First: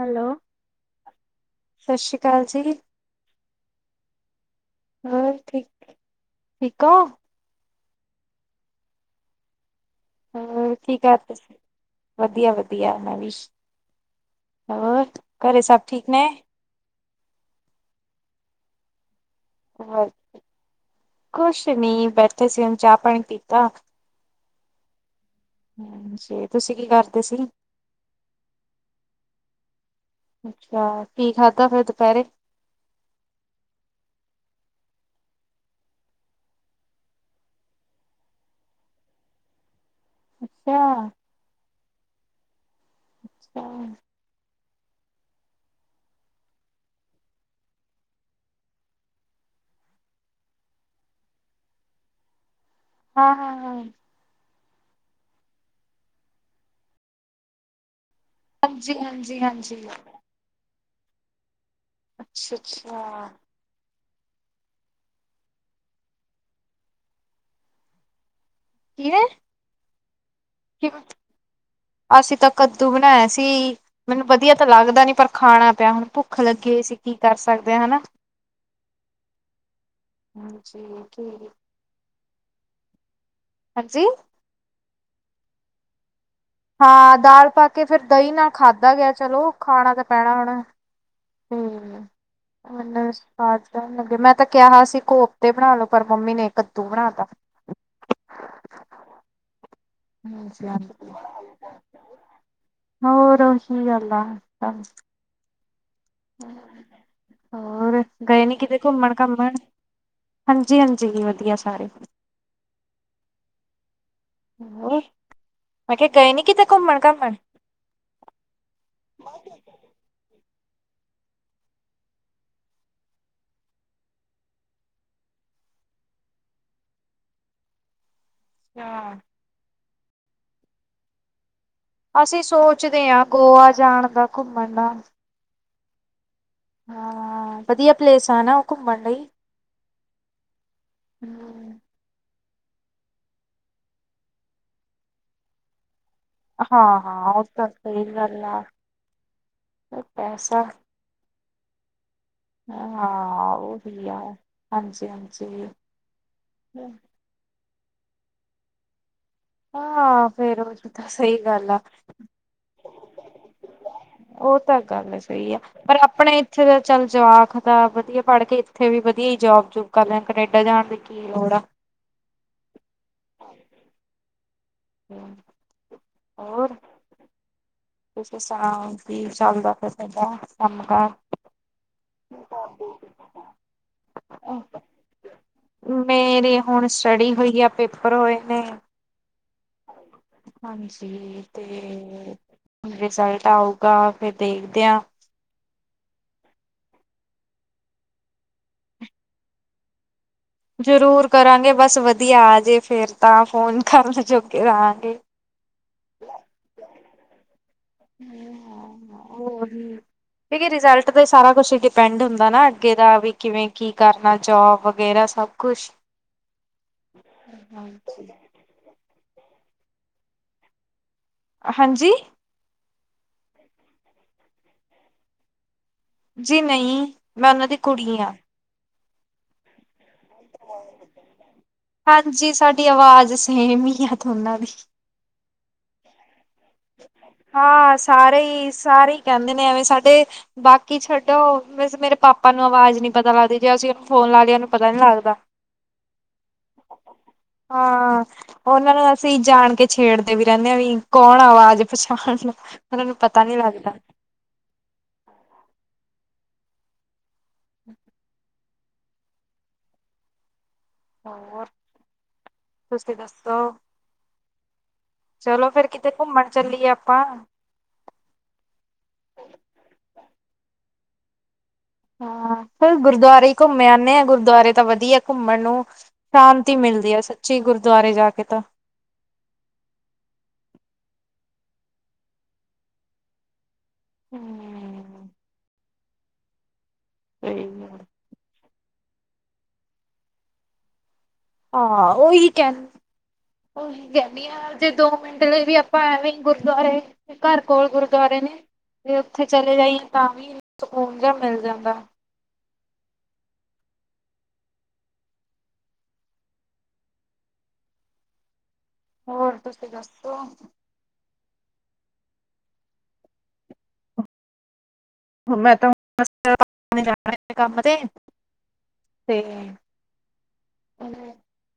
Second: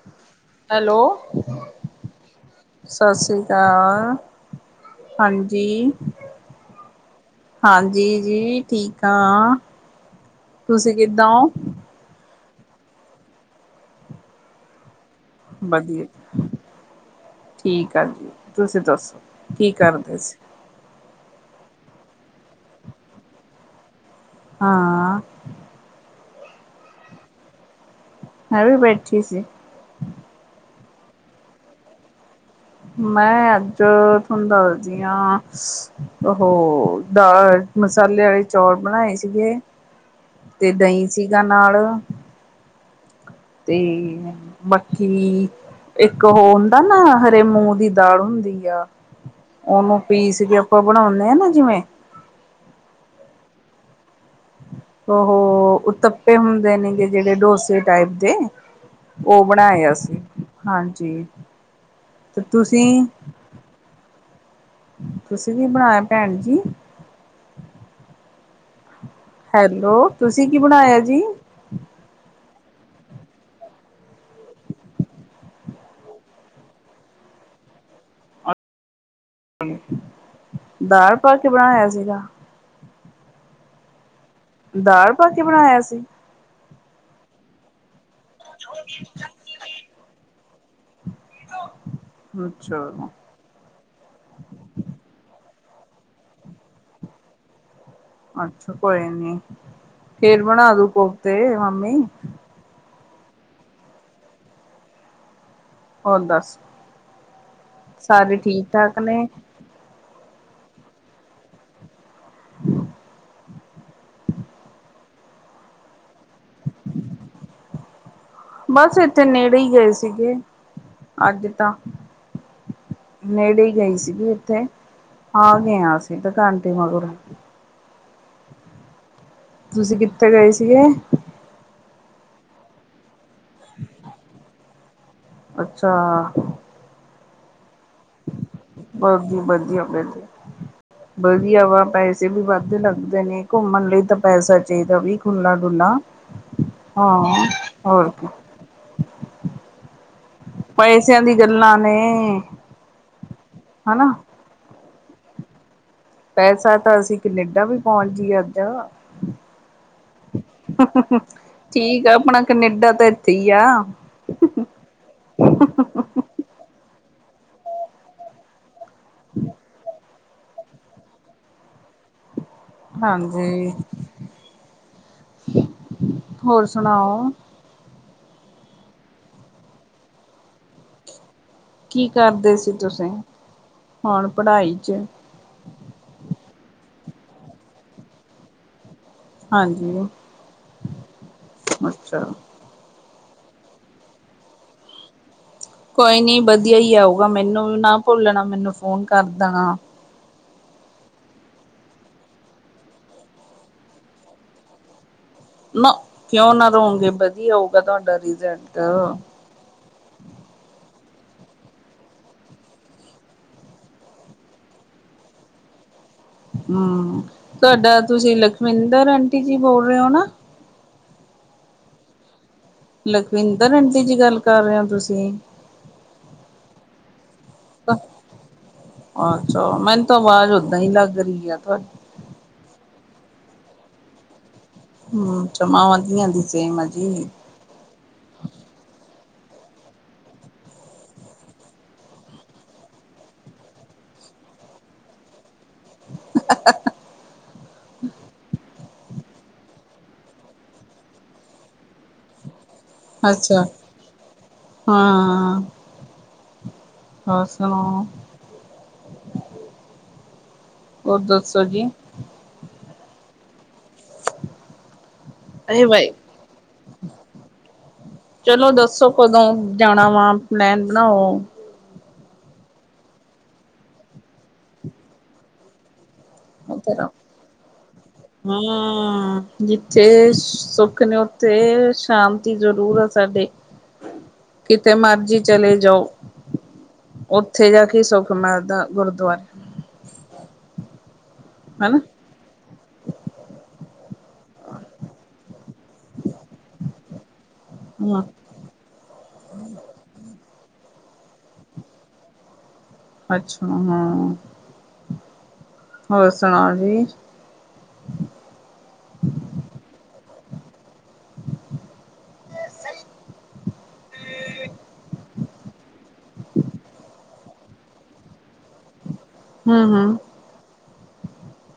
Hello, hello ਸਤਿ ਸ਼੍ਰੀ ਅਕਾਲ ਜੀ। ਸਤਿ ਸ਼੍ਰੀ ਅਕਾਲ ਹੋਰ ਠੀਕ ਹਾਂਜੀ। ਠੀਕ ਹੋ? ਹਾਂਜੀ ਜੀ ਠੀਕ ਆਂ। ਹੋਰ ਕੀ ਕਰਦੇ ਸੀ? ਵਧੀਆ ਵਧੀਆ ਮੈਂ ਵੀ। ਹੋਰ ਘਰੇ ਸਭ ਵਧੀਆ ਠੀਕ ਨੇ? ਠੀਕ ਆ ਜੀ ਤੁਸੀ ਦੱਸੋ। ਕੀ ਕਰਦੇ ਸੀ? ਕੁਸ਼ ਨੀ ਬੈਠੇ ਸੀ। ਹੁਨ ਚਾ ਪਾਨੀ ਪੀਤਾ ਹਾਂ। ਹਾਂਜੀ, ਤੁਸੀ ਕੀ ਕਰਦੇ ਸੀ? ਹ ਵੀ ਬੈਠੀ ਸੀ। ਅੱਛਾ, ਕੀ ਖਾਧਾ ਫੇਰ ਦੁਪੈਰੇ? ਮੈਂ ਅੱਜ ਤੋਨੂੰ ਦੱਸਦੀ ਆਂ। ਓਹ ਦਾਲ ਮਸਾਲੇ ਵਾਲੇ ਚੌਲ ਬਣਾਏ ਸੀਗੇ। ਤੇ ਅੱਛਾ, ਦਈਂ ਸੀਗਾ ਨਾਲ ਅੱਛਾ, ਤੇ ਬਾਕੀ ਇੱਕ ਓ ਹੁੰਦਾ ਨਾ ਹਰੇ ਮੂੰਹ ਦੀ ਦਾਲ ਹੁੰਦੀ ਆ। ਓਨੂੰ ਪੀਸ ਕੇ ਆਪਾਂ ਬਣਾਉਨੇ ਆਂ ਨਾ ਜਿਵੇਂ ਹਾਂ ਹਾਂ ਹਾਂ। ਓਹ ਉਤੱਪੇ ਹੁੰਦੇ ਨੇਗੇ ਜੇੜੇ ਡੋਸੇ ਟਾਈਪ ਦੇ। ਓ ਹਾਂਜੀ-ਹਾਂਜੀ-ਹਾਂਜੀ, ਬਣਾਏ ਅਸੀ ਹਾਂਜੀ। ਤੇ ਤੁਸੀਂ। ਅੱਛਾ-ਅੱਛਾ। ਤੁਸੀ ਕੀ ਬਣਾਏਆ ਭੈਣ ਜੀ? ਕੀਏ। ਹੈਲੋ, ਤੁਸੀ ਕੀ ਬਣਾਏਆ ਜੀ? ਅਸੀ ਤਾਂ ਕੱਦੂ ਬਨਾਏਆ ਸੀ। ਮੈਨੂੰ ਵਧੀਆ ਤਤੇ ਲੱਗਦਾ ਨੀ ਪਰ ਖਾਣਾ ਪੇਆ ਹੁਣ ਭੁ ਭੁੱਖ ਲੱਗੀ ਹੋਈ ਸੀ। ਕੀ ਕਰ ਸਕਦੇ ਆਂ ਹਨਾ। ਜੀ ਦਾਲ ਪਾ ਕੇ ਠੀਕ ਬਣਾਏਆ ਸੀਗਾ। ਹਾਂਜੀ। ਦਾਲ ਪਾ ਕੇ ਬਣਾਏਆ ਸੀ। ਹਾਂ ਦਾਲ ਪਾ ਤੇ ਫੇਰ ਦਈਂ ਨਾਲ ਖਾਧਾ ਗੇਆ ਚਲੋ ਖਾਣਾ ਤਾਂ ਪੈਣਾ ਹੁਣੈ। ਹੂੰ। ਅੱਛਾ। ਕਰਨ ਲੱਗੇ। ਮੈਂ ਤੇ ਕੈਣਾ ਸੀ ਕੋਫਤੇ ਬਣਾ ਲੋ ਪਰ ਮੰਮੀ ਨੇ ਕੱਦੂ ਬਣਾ ਤਾ। ਅੱਛਾ ਕੋਈ ਨੀ। ਫੇਰ ਹਾਂਜੀ ਬਣਾ ਦੂ ਹਾਂਜੀ ਕੋਫਤੇ ਮੰਮੀ। ਹੋਰ ਓਹੀ ਗੱਲ ਆ। ਹੋਰ ਦੱਸ ਹੋਰ ਸਾਰੇ ਗਏ ਨੀ ਠੀਕ ਕਿਤੇ ਠਾਕ ਘੁੰਮਣ ਨੇ ਘਾਮਣ? ਹਾਂਜੀ ਹਾਂਜੀ ਵਧੀਆ ਸਾਰੇ। [unintelligible] ਹੋਰ, ਮੈਂ ਕੈ ਗਏ ਨੀ ਕਿਤੇ ਘੁੰਮਣ ਘਾਮਣ। ਬਸ ਏਥੇ ਨੇੜੇ ਈ ਗਏ ਸੀਗੇ ਅੱਜ ਤਾਂ। ਨੇੜੇ ਈ ਗਈ ਸੀਗੀ ਏਥੇ ਆ ਗਏ ਆਂ ਅਸੀ ਦੁਕਾਨ ਤੇ ਮਗਰੋਂ। ਹਾਂ ਤੁਸੀਂ ਕਿੱਥੇ ਗਏ ਸੀਗੇ? ਅਸੀਂ ਸੋਚਦੇ ਆਂ ਗੋਆ ਜਾਣ ਦਾ, ਘੁੰਮਣ ਦਾ। ਅੱਛਾ। ਹਾਂ ਵਧੀਆ ਪਲੇਸ ਆ ਨਾ ਓ ਘੁੰਮਣ ਲਈ। ਬਧੀਆ ਵਧ ਹ ਵਧੀਆ ਵਾ ਪੈਸੇ ਵੀ ਵਾਧੂ ਲੱਗਦੇ ਨੇ, ਘੁੰਮਣ ਲਈ ਤਾਂ ਪੈਸਾ ਚਾਈਦਾ ਵਈ ਖੁਲਾ- ਡੁੱਲਾ। ਹਾਂ ਹਾਂ ਓ ਤਾਂ ਸਈ ਗੱਲ ਐ, ਬਈ ਪੈਸਾ ਪੈਸਿਆਂ ਦੀ ਗੱਲਾਂ ਨੇ। ਹਾਂ ਓ ਵੀ ਹਨਾ। ਆ ਹਾਂਜੀ ਹਾਂਜੀ। ਪੈਸਾ ਤਾਂ ਅਸੀਂ ਕਨੇਡਾ ਵੀ ਪੋਂਚ ਜੀਏ ਅੱਜ। ਹਾਂ ਫੇਰ ਉਹ ਤਾਂ ਸਹੀ ਗੱਲ ਠੀਕ ਆ ਆਪਣਾ ਕਨੇਡਾ ਤੇ ਏਥੇ ਈ ਆ। ਓ ਤਾਂ ਗੱਲ ਸਈ ਆ। ਪਰ ਆਪਣੇ ਏਥੇ ਦਾ ਚੱਲ ਜਵਾਕ ਦਾ ਵਧੀਆ ਪੜ੍ਹ ਕੇ, ਏਥੇ ਵੀ ਵਧੀਆ ਈ ਜੋਬ ਜੂਬ ਕਰ ਲਿਆ। ਕਨੇਡਾ ਜਾਣ ਦੇ ਕੀ ਲੋੜ ਆ। ਹਾਂਜੀ। ਹੂੰ- ਹੋਰ। ਤੁਸੀਂ ਸੁਣਾਓ ਠੀਕ ਚੱਲਦਾ ਪਿਆ ਤੁੁਆਡਾ ਕੰਮ ਕਾਰ। ਕੀ ਕਰਦੇ ਸੀ ਤੁਸੀਂ, ਹੁਣ ਪੜ੍ਹਾਈ 'ਚ? ਮੇਰੇ ਹੁਣ ਸਟੱਡੀ ਹੋਈ ਆ, ਪੇਪਰ ਹੋਏ ਨੇ। ਹਾਂਜੀ। ਹਾਂਜੀ ਅੱਛਾ। -ਤੇ। ਰਿਜ਼ਲਟ ਆਊਗਾ ਫੇਰ ਦੇਖ ਦੇ ਆਂ। ਕੋਈ ਨੀ ਵਧੀਆ ਈ ਆਊਗਾ, ਮੈਨੂੰ ਵੀ ਨਾ ਭੁੱਲਣਾ ਮੈਨੂੰ ਫੋਨ ਕਰ ਦੇਣਾ। ਜ਼ਰੂਰ ਕਰਾਂਗੇ ਬਸ ਵਧੀਆ ਆ ਜੇ, ਫੇਰ ਤਾਂ ਫੋਨ ਕਰਨ ਜੋਗੇ ਰਾਂਗੇ। ਨਾ ਕਿਉਂ ਨਾ ਰੋਗੇ, ਵਧੀਆ ਹੋਊਗਾ ਤੁਆਡਾ ਰਿਜ਼ਲਟ। ਹੋਰ ਕੀ ਰਿਜ਼ਲਟ ਤੇ ਸਾਰਾ ਕੁਛ ਡਿਪੈਂਡ ਹੁੰਦਾ ਨਾ, ਅੱਗੇ ਦਾ ਵੀ ਕਿਵੇਂ ਕੀ ਕਰਨਾ। ਜੋਬ ਵਗੈਰਾ ਸਭ ਕੁਛ। ਹੂੰ ਤੁਆਡਾ ਤੁਸੀਂ ਲਖਵਿੰਦਰ ਆਂਟੀ ਜੀ ਬੋਲ ਰੇ ਓ ਨਾ। ਹਾਂਜੀ। ਲਖਵਿੰਦਰ ਆਂਟੀ ਜੀ ਗੱਲ ਕਰ ਰਏ ਓ ਤੁਸੀਂ। ਜੀ ਨਈ, ਮੈਂ ਉਨਾਂ ਦੀ ਕੁੜੀ ਆਂ। ਆਛਾ ਮੈਨੂੰ ਤਾਂ ਆਵਾਜ਼ ਓਦਾਂ ਈ ਲੱਗ ਰੀ ਆ ਤੁਆਡੀ। ਹਾਂਜੀ ਸਾਡੀ ਆਵਾਜ਼ ਸੇਮ ਈ ਆ ਦੋਨਾਂ ਦੀ। ਹੂੰ ਅਛਾ ਮਾਵਾਂ- ਧੀਆਂ ਦੀ ਸੇਮ ਆ ਜੀ। ਹਾਂ ਸਾਰੇ ਈ ਸਾਰੇ ਈ ਕੈਂਦੇ ਨੇ ਐਵੇਂ ਸਾਡੇ। ਬਾਕੀ ਛੱਡੋ ਵੈਸੇ ਮੇਰੇ ਪਾਪਾ ਨੂੰ ਆਵਾਜ਼ ਨੀ ਪਤਾ ਲੱਗਦੀ, ਜੇ ਅਸੀਂ ਓਨੂੰ ਫੋਨ ਲਾਲੀਏ ਓਨੂੰ ਪਤਾ ਨੀ ਲੱਗਦਾ। ਹਾਂ ਓਨਾਂ ਨੂੰ ਅਸੀਂ ਜਾਣ ਕੇ ਛੇੜਦੇ ਵੀ ਰੈਨੇ ਆ ਵੀ ਕੌਣ ਆਵਾਜ਼ ਪਛਾਣ ਲੋ, ਓਨਾਂ ਨੂੰ ਪਤਾ ਨੀ ਅੱਛਾ ਲੱਗਦਾ। ਹਾਂ। ਹੋਰ ਸੁਣਾਓ। ਦੱਸੋ ਹੋਰ- ਜੀ? ਤੁਸੀਂ ਦੱਸੋ। ਚਲੋ ਅਰੇ ਫੇਰ ਕਿਤੇ ਬਾਈ ਘੁੰਮਣ ਚੱਲੀਏ ਆਪਾਂ। ਚਲੋ ਦੱਸੋ ਕਦੋਂ ਜਾਣਾ ਵਾ? ਪਲੈਨ ਬਣਾਓ। ਹਾਂ ਫਿਰ ਗੁਰਦੁਆਰੇ ਹੀ ਘੁੰਮੇ ਆਂਨੇ ਆ ਗੁਰਦੁਆਰੇ ਤਾਂ ਵਧੀਆ ਘੁੰਮਣ ਨੂੰ। ਸ਼ਾਂਤੀ ਮਿਲਦੀ ਐ ਸੱਚੀ, ਗੁਰਦੁਆਰੇ ਜਾ ਕੇ ਤਾਂ। ਹਾਂ ਜਿੱਥੇ ਸੁੱਖ ਨੇ ਉੱਥੇ ਸ਼ਾਂਤੀ ਜ਼ਰੂਰ ਆ ਸਾਡੇ। ਹੂੰ ਕਿਤੇ ਮਰਜ਼ੀ ਚਲੇ ਜਾਓ, ਸਹੀ ਉੱਥੇ ਜਾ ਕੇ ਗੱਲ। ਸੁੱਖ ਮਿਲਦਾ ਗੁਰਦੁਆਰੇ। ਹਨਾ ਹਾਂ ਉਹੀ ਕਹਿਣ। [inaudible] ਉਹੀ ਕਹਿੰਨੀ ਆ ਜੇ ਦੋ ਮਿੰਟ ਲਈ ਵੀ ਆਪਾਂ ਐਵੇਂ ਈ ਗੁਰਦੁਆਰੇ। ਘਰ ਕੋਲ ਹਾਂ ਗੁਰਦੁਆਰੇ ਨੇ ਤੇ ਉੱਥੇ ਚਲੇ ਜਾਈਏ ਤਾਂ ਵੀ ਸਕੂਨ ਜਿਹਾ ਮਿਲ ਜਾਂਦਾ। ਅੱਛਾ ਹਾਂ, ਹੋਰ ਸੁਣਾਓ ਜੀ? ਹੋਰ ਤੁਸੀਂ ਦੱਸੋ? ਮੈਂ ਤਾਂ ਬੱਸ [inaudible] ਕੰਮ ਤੇ। ਹੂੰ-ਹੂੰ ਉਹਨਾਂ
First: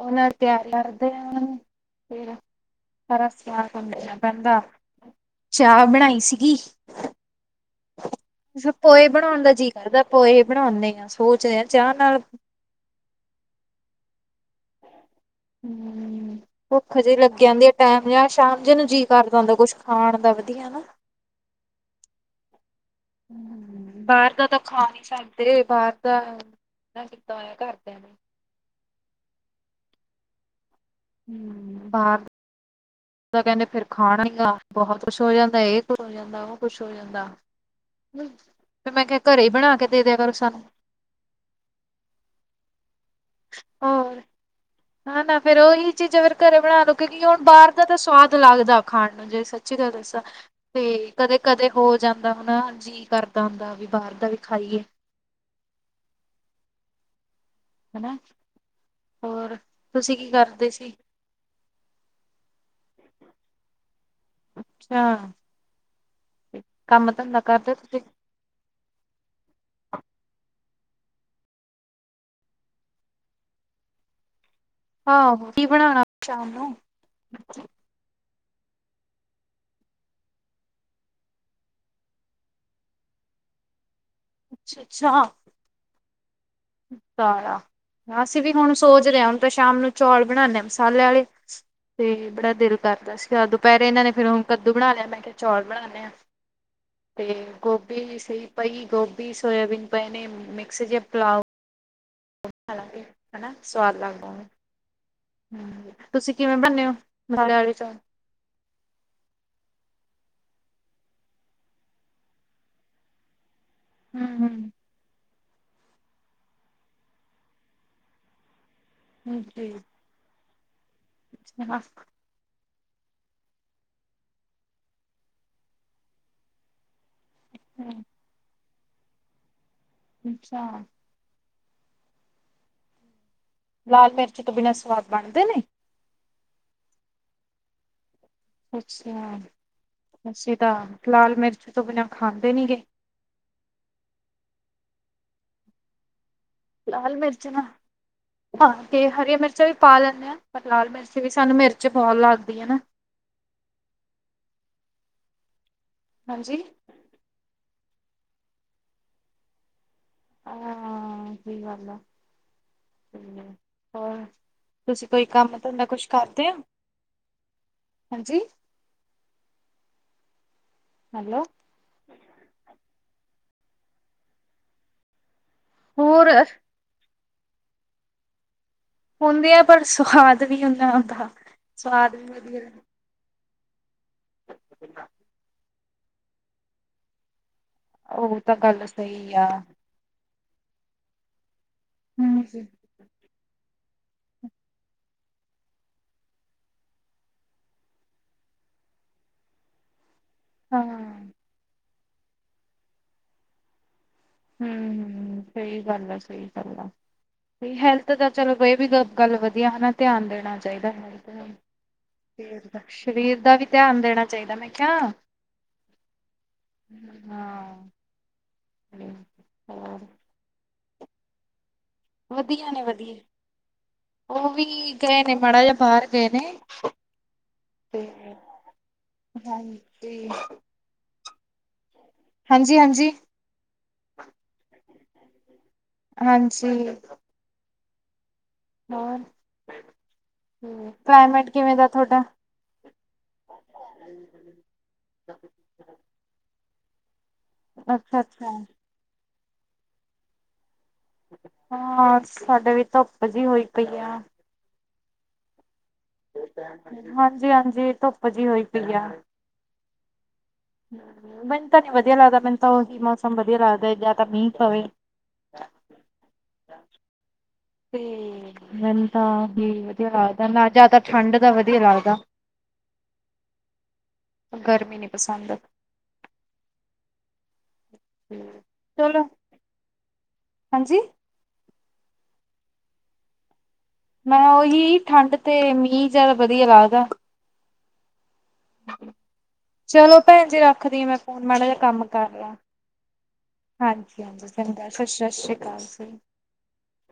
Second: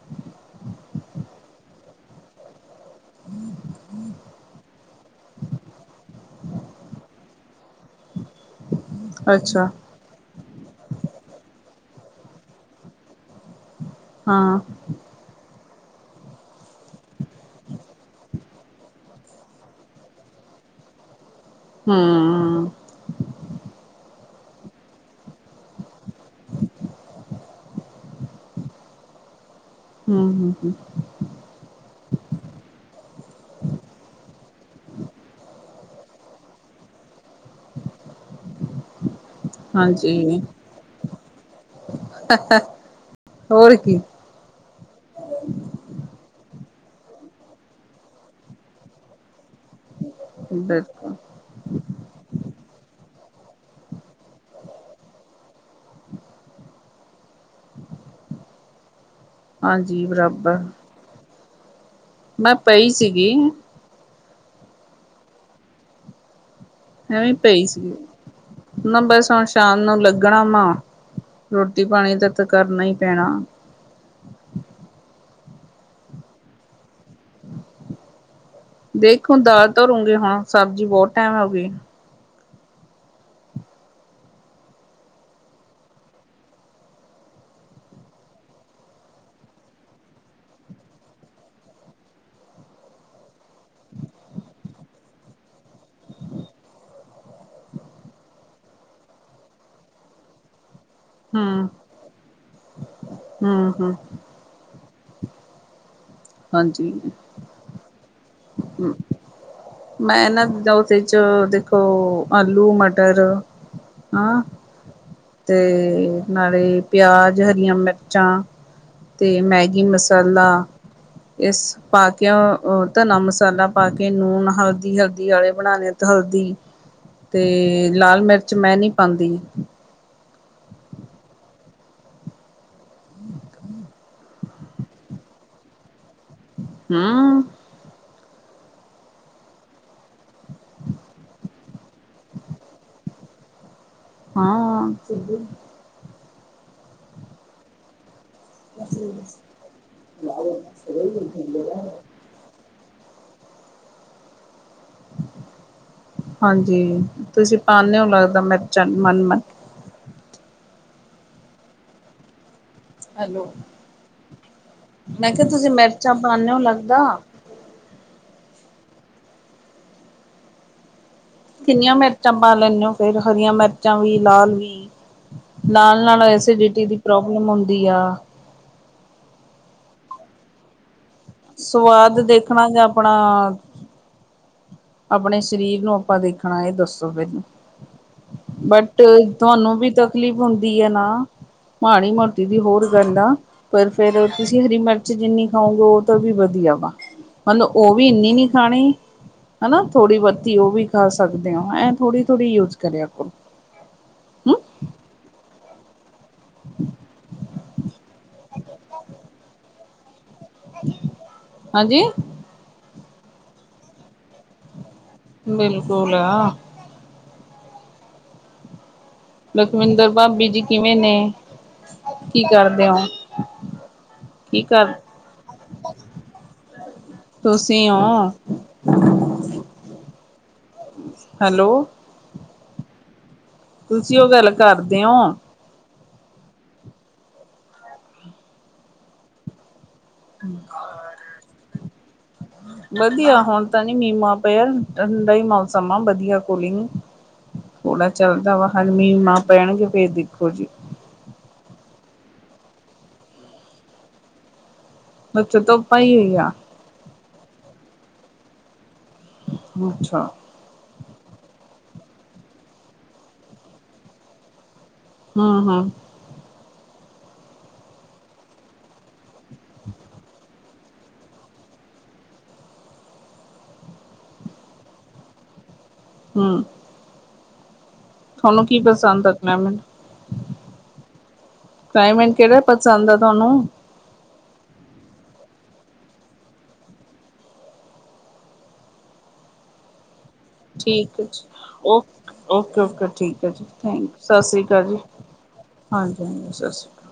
-ਉਹਨਾਂ ਨੂੰ [inaudible] ਪਿਆਰ ਕਰਦੇ ਆ ਫਿਰ? ਸਾਰਾ ਸਿਆਲ [inaudible] ਚਾਹ ਬਣਾਈ ਸੀਗੀ। ਅਛਾ ਪੋਏ ਬਣਾਉਣ ਦਾ ਅੱਛਾ ਜੀਅ ਕਰਦਾ ਪੋਏ ਬਣਾਉਂਦੇ ਆਾਂ ਸੋਚ ਰਏ ਆਂ ਚਾਹ ਨਾਲ। ਹਾਂ। ਹੂੰ। ਹੂੰ, ਭੁੱਖ ਜਿਹੀ ਲੱਗ ਜਾਂਦੀ ਆ ਟਾਈਮ ਜਾਂ ਸ਼ਾਮ ਜਿ ਨੂੰ ਜੀਅ ਕਰਦਾ ਹੁੰਦਾ ਕੁਛ ਖਾਣ ਦਾ ਵਧੀਆ ਹੈਨਾ। ਹੂੰ ਹੂੰ, ਬਾਹਰ ਦਾ ਤਾਂ ਖਾ ਨਹੀਂ ਸਕਦੇ ਬਾਹਰ। ਦਾ ਮਨਾ ਕੀਤਾ ਹੋਇਆ ਘਰਦਿਆਂ ਨੇ। ਹੰਮ- ਹੰਮ -ਹੰਮ ਹੰਮ, ਬਾਹਰ [inaudible] ਤਾਂ ਕਹਿੰਦੇ ਫਿਰ ਖਾਣਾ ਈ ਆ ਬਹੁਤ ਕੁਛ ਹੋ ਜਾਂਦਾ ਇਹ। ਹੋ ਜਾਂਦਾ ਉਹ ਕੁਛ ਹੋ ਜਾਂਦਾ ਹੰਮ। ਫਿਰ ਮੈਂ ਕਿਹਾ ਘਰੇ ਹੀ ਬਣਾ ਕੇ ਦੇ ਦਿਆ ਕਰੋ ਸਾਨੂੰ। ਹੈ -ਹੈ ਹੋਰ ਕੀ। ਹਾ ਨਾ ਫਿਰ ਉਹੀ ਚੀਜ਼ਾਂ ਫਿਰ ਘਰੇ ਬਣਾ ਲਉ ਕਿਉਂਕਿ ਹੁਣ ਬਾਹਰ ਦਾ ਤਾਂ ਸਵਾਦ ਲੱਗਦਾ ਖਾਣ ਨੂੰ ਜੇ ਚੀ ਗਲ ਦੱਸਾਂ ਬੇ। ਬਿਲਕੁਲ ਕਦੇ- ਕਦੇ ਹੋ ਜਾਂਦਾ ਹੁਣਾ ਜੀਅ ਕਰਦਾ ਹੁੰਦਾ ਵੀ ਬਾਹਰ ਦਾ ਵੀ ਖਾਈਏ। [unintelligible] ਹੈਨਾ। ਹਾਂਜੀ ਬਰਾਬਰ। ਕਰਦੇ ਸੀ ਮੈਂ ਪਈ ਸੀਗੀ। ਅੱਛਾ। ਕੰਮ ਮੈਂ ਵੀ ਧੰਦਾ ਪਈ ਕਰਦੇ ਸੀਗੀ ਤੁਸੀਂ ਮੈਂ ਬਸ ਹੁਣ ਸ਼ਾਮ ਨੂੰ ਲੱਗਣਾ ਨਾ। ਰੋਟੀ ਪਾਣੀ ਦਾ ਤਾਂ ਕਰਨਾ ਈ ਪੈਣਾ। ਆਹੋ ਕੀ ਬਣਾਉਣਾ ਸ਼ਾਮ ਨੂੰ? ਦੇਖੋ ਦਾਲ ਤਰੋਂਗੀ ਹੁਣ ਸਬਜ਼ੀ ਬਹੁਤ ਟਾਈਮ ਹੋ ਗਈ। ਅੱਛਾ- ਅੱਛਾ ਹਾਂ। ਸਾਲਾ ਅਸੀਂ ਵੀ ਹੁਣ ਸੋਚ ਰਹੇ ਹਾਂ ਹੁਣ ਤਾਂ ਸ਼ਾਮ ਨੂੰ ਚੌਲ ਬਣਾਉਨੇ ਮਸਾਲੇ ਵਾਲੇ ਤੇ ਬੜਾ ਦਿਲ ਕਰਦਾ ਸੀਗਾ ਦੁਪਹਿਰੇ ਇਹਨਾਂ ਨੇ ਫਿਰੁ ਕੱਦੂ ਬਣਾ ਲਿਆ ਮੈਂ ਕਿਹਾ ਚੌਲ ਬਣਾਉਂਨੇ ਹਾਂ। ਤੇ ਗੋਭੀ ਸਈ ਪਈ ਗੋਭੀ ਸੋਇਆਬੀਨ ਪਈ ਨੇ ਮਿਕਸ ਜ ਪ ਹੰਮ ਕੇ ਹਨਣਾ ਸਵਾਦ ਲੱਗਦਾ ਹਮ ਤੁਸੀਂ ਕਿਵੇਂ ਬਣਨੇ ਹੋ ਦੀ ਚੌਲ ਹਮ ਮੈਂ ਨਾਦ ਜਿਦਾ ਉਹਦੇ ਚ ਦੇਖੋ ਆਲੂ ਮਟਰ ਆਾਂ ਹੂੰ ਤੇ ਨਾਲੇ ਪਿਆਜ ਹਰੀਆਂ ਮਿਰਚਾਂ ਤੇ ਹੂੰ ਜੀ ਮੈਗੀ ਮਸ ਪਹਲਾ ਇਸ ਪਾਤ ਕਿਉ ਧਨਾ ਮਸਾਲਾ ਪਾ ਕੇ ਨੂਣ ਹਲਦੀ ਹਲਦੀ ਵਾਲੇ ਬਣਾਉਣੇ ਅਤੇ ਹਲਦੀ ਹ ਤੇ ਲਾਲ ਮਿਰਚ ਮੈਂ ਨਹੀਂ ਪਾਉਂਦੀ ਅੱਛਾ ਹਠਕ ਲਾਲ ਮਿਰਚ ਤੋਂ ਬਿਨਾਂ ਸਵਾਦ ਬਣਦੇ ਨੇ ਹਮ ਅੱਛਾ ਅਸੀਂ ਤਾਂ ਲਾਲ ਮਿਰਚ ਤੋਂ ਬਿਨਾਂ ਖਾਂਦੇ ਨੀ ਗੇ ਹਾਂ ਲਾਲ ਮਿਰਚ ਨਾ ਹਾਂ ਤੇ ਹਰੀ ਮਿਰਚਾਂ ਵੀ ਪਾ ਲੈਂਦੇ ਹਾਂ ਪਰ ਲਾਲ ਮਿਰਚ ਵੀ ਸਾਨੂੰ ਮਿਰਚ ਬਹੁਤ ਲੱਗਦੀ ਹੈ ਨਾ ਹਾਂਜੀ ਤੁਸੀਂ ਪਾਂਦੇ ਹੋ ਲੱਗਦਾ ਮਿਰਚਾਂ ਮਨਮਨ ਹਾਂ ਸਹੀ ਗੱਲ ਅ ਹੈਲੋ ਹੋਰ ਤੁਸੀਂ ਕੋਈ ਮੈਂ ਕਿਹਾ ਕੰਮ ਤੁਸੀਂ ਤੰਦਾ ਕੁਛ ਮਿਰਚਾਂ ਕਰਦੇ ਪਾਉਂਦੇ ਐ ਹੋ ਲੱਗਦਾ ਹਾਂਜੀ ਹੈਲੋ ਕਿੰਨੀਆਂ ਮਿਰਚਾਂ ਪਾ ਲੈਂਦੇ ਹੋ ਫੇਰ ਹਰੀਆਂ ਮਿਰਚਾਂ ਵੀ ਲਾਲ ਵੀ ਲਾਲ ਨਾਲ ਹੋਰ ਐਸੀਡਿਟੀ ਦੀ ਪ੍ਰੋਬਲਮ ਹੁੰਦੀ ਆ ਹੁੰਦੇ ਆ ਪਰ ਸੁਆਦ ਵੀ ਉਨਾ ਹੁੰਦਾ ਸਵਾਦ ਵੀ ਦੇਖਣਾ ਵਧੀਆ ਜਾਂ ਆਪਣਾ ਆਪਣੇ ਸਰੀਰ ਨੂੰ ਆਪਾਂ ਦੇਖਣਾ ਇਹ ਦੱਸੋ ਫਿਰ ਉਹ ਤਾਂ ਗੱਲ ਬਟ ਸਹੀ ਆ ਤੁਹਾਨੂੰ ਵੀ ਤਾਂ ਤਕਲੀਫ਼ ਹੁੰਦੀ ਹੈ ਨਾ ਮਾੜੀ ਹਮ ਮੋਟੀ ਦੀ ਹਾਂ ਹੋਰ ਗੱਲ ਆ ਪਰ ਫੇਰ ਤੁਸੀਂ ਹਰੀ ਮਿਰਚ ਜਿੰਨੀ ਖਾਓਗੇ ਉਹ ਤਾਂ ਵੀ ਵਧੀਆ ਵਾ ਮਤਲੂੰ ਉਹ ਵੀ ਇੰਨੀ ਨੀ ਖਾਣੀ ਹੈ ਨਾ ਥੋੜ੍ਹੀ ਬੱਤੀ ਉਹ ਵੀ ਖਾ ਹਮ ਸਕਦੇ ਹੋ ਐਂ ਥੋੜ੍ਹੀ ਥੋੜ੍ਹੀ ਯੂਜ ਕਰਿਆ ਕਰੋ ਹਮ ਹਮ ਸਹੀ ਗੱਲ ਆ ਸਹੀ ਗੱਲ ਆ ਹੈਲਥ ਤਾਂ ਚਲੋ ਕੋ ਇਹ ਵੀ ਗੱਲ ਵਧੀਆ ਹਨਾ ਧਿਆਨ ਦੇਣਾ ਚਾਹੀਦਾ ਹੈ ਹਾਂਜੀ ਸਰੀਰ ਦਾ ਵੀ ਧਿਆਨ ਦੇਣਾ ਚਾਹੀਦਾ ਮੈਂ ਕਿਹਾ ਬਿਲਕੁਲ ਹੈ ਹਾਂ ਹਾਂ ਲਖਵਿੰਦਰ ਭਾਬੀ ਜੀ ਕਿਵੇਂ ਨੇ ਕੀ ਵਧੀਆ ਨੇ ਕਰਦੇ ਹੋ ਵਧੀਆ ਉਹ ਕੀ ਵੀ ਕਰ ਗਏ ਨੇ ਮਾੜਾ ਜਿਹਾ ਬਾਹਰ ਗਏ ਨੇ ਤੁਸੀਂ ਤੇ ਔ ਹਾਂਜੀ ਹੈਲੋ ਹਾਂਜੀ ਹਾਂਜੀ ਤੁਸੀਂ ਉਹ ਗੱਲ ਕਰਦੇ ਹੋ ਹਾਂਜੀ। ਹੋਰ, ਕਲਾਈਮੇਟ ਕਿਵੇਂ ਦਾ ਥੋਡਾ? ਵਧੀਆ ਹੁਣ ਤਾਂ ਨੀ ਮੀਂ-ਮਾਂ ਪੇਆ ਠੰਡਾ ਈ ਮੌਸਮ ਆ ਵਧੀਆ ਕੂਲੀਂਗ। ਹੁਣ ਅੱਛਾ ਅੱਛਾ ਚੱਲਦਾ ਵਾ, ਹਾਲੇ ਮੀਂ-ਮਾਂ ਪੈਣਗੇ ਫੇਰ ਦੇਖੋ ਜੀ। ਹਾਂ, ਸਾਡੇ ਵੀ ਧੁੱਪ ਜੀ ਹੋਈ ਪਈ ਆ। ਅੱਛਾ ਧੁੱਪ ਆਈ ਹੋਈ ਆ। ਹਾਂਜੀ-ਹਾਂਜੀ ਧੁੱਪ ਜੀ ਹੋਈ ਪਈ ਆ। ਅੱਛਾ। ਮੈਨੂੰ ਤਾਂ ਨੀਂ ਵਦੀਆ ਲੱਗਦਾ, ਮੈਨੂੰ ਤਾਂ ਓਹੀ ਮੌਸਮ ਵਦੀਆ ਲੱਗਦੈ ਜਾਂ ਤਾਂ ਮੀਂ ਪਵੇ। ਹਂ-ਹਂ। ਤੇ, ਮੈਨ ਤਾਂ ਓਹੀ ਵਧੀਆ ਲੱਗਦੈ, ਨਾ ਜਾਦਾ ਠੰਡ ਦਾ ਵਧੀਆ ਲੱਗਦਾ। ਗਰਮੀ ਨੀਂ ਪਸੰਦ। ਹਮ। ਥੋਨੂੰ ਕੀ ਚਲੋ ਪਸੰਦ ਐ ਦੱਸਨੈ ਮੈਨੂੰ। ਹਾਂਜੀ। ਕਲਾਈਮੇਂਟ ਕੇੜਾ ਪਸੰਦ ਆ ਤੁਆਨੂੰ? ਮੈਂ, ਓਹੀ ਠੰਡ ਤੇ ਮੀਂ ਜਾਦਾ ਵਧੀਆ ਲੱਗਦਾ। ਚਲੋ ਭੈਂਜੀ ਰੱਖਦੀ ਆਂ ਮੈਂ ਠੀਕ ਹੈ ਜੀ ਫੋਨ ਮਾੜਾ ਜੇਆ ਕੰਮ ਕਰ ਓਕੇ ਲਾਂ, ਓਕੇ ਓਕੇ ਠੀਕ ਹੈ ਜੀ ਥੈਂਕ ਹਾਂਜੀ। ਸਤਿ ਸ਼੍ਰੀ ਅਕਾਲ [unintelligible] ਜੀ ਸਸ ਸ੍ਰੀ ਅਕਾਲ ਜੀ। ਹਾਂਜੀ ਹਾਂਜੀ ਸਤਿ ਸ਼੍ਰੀ ਅਕਾਲ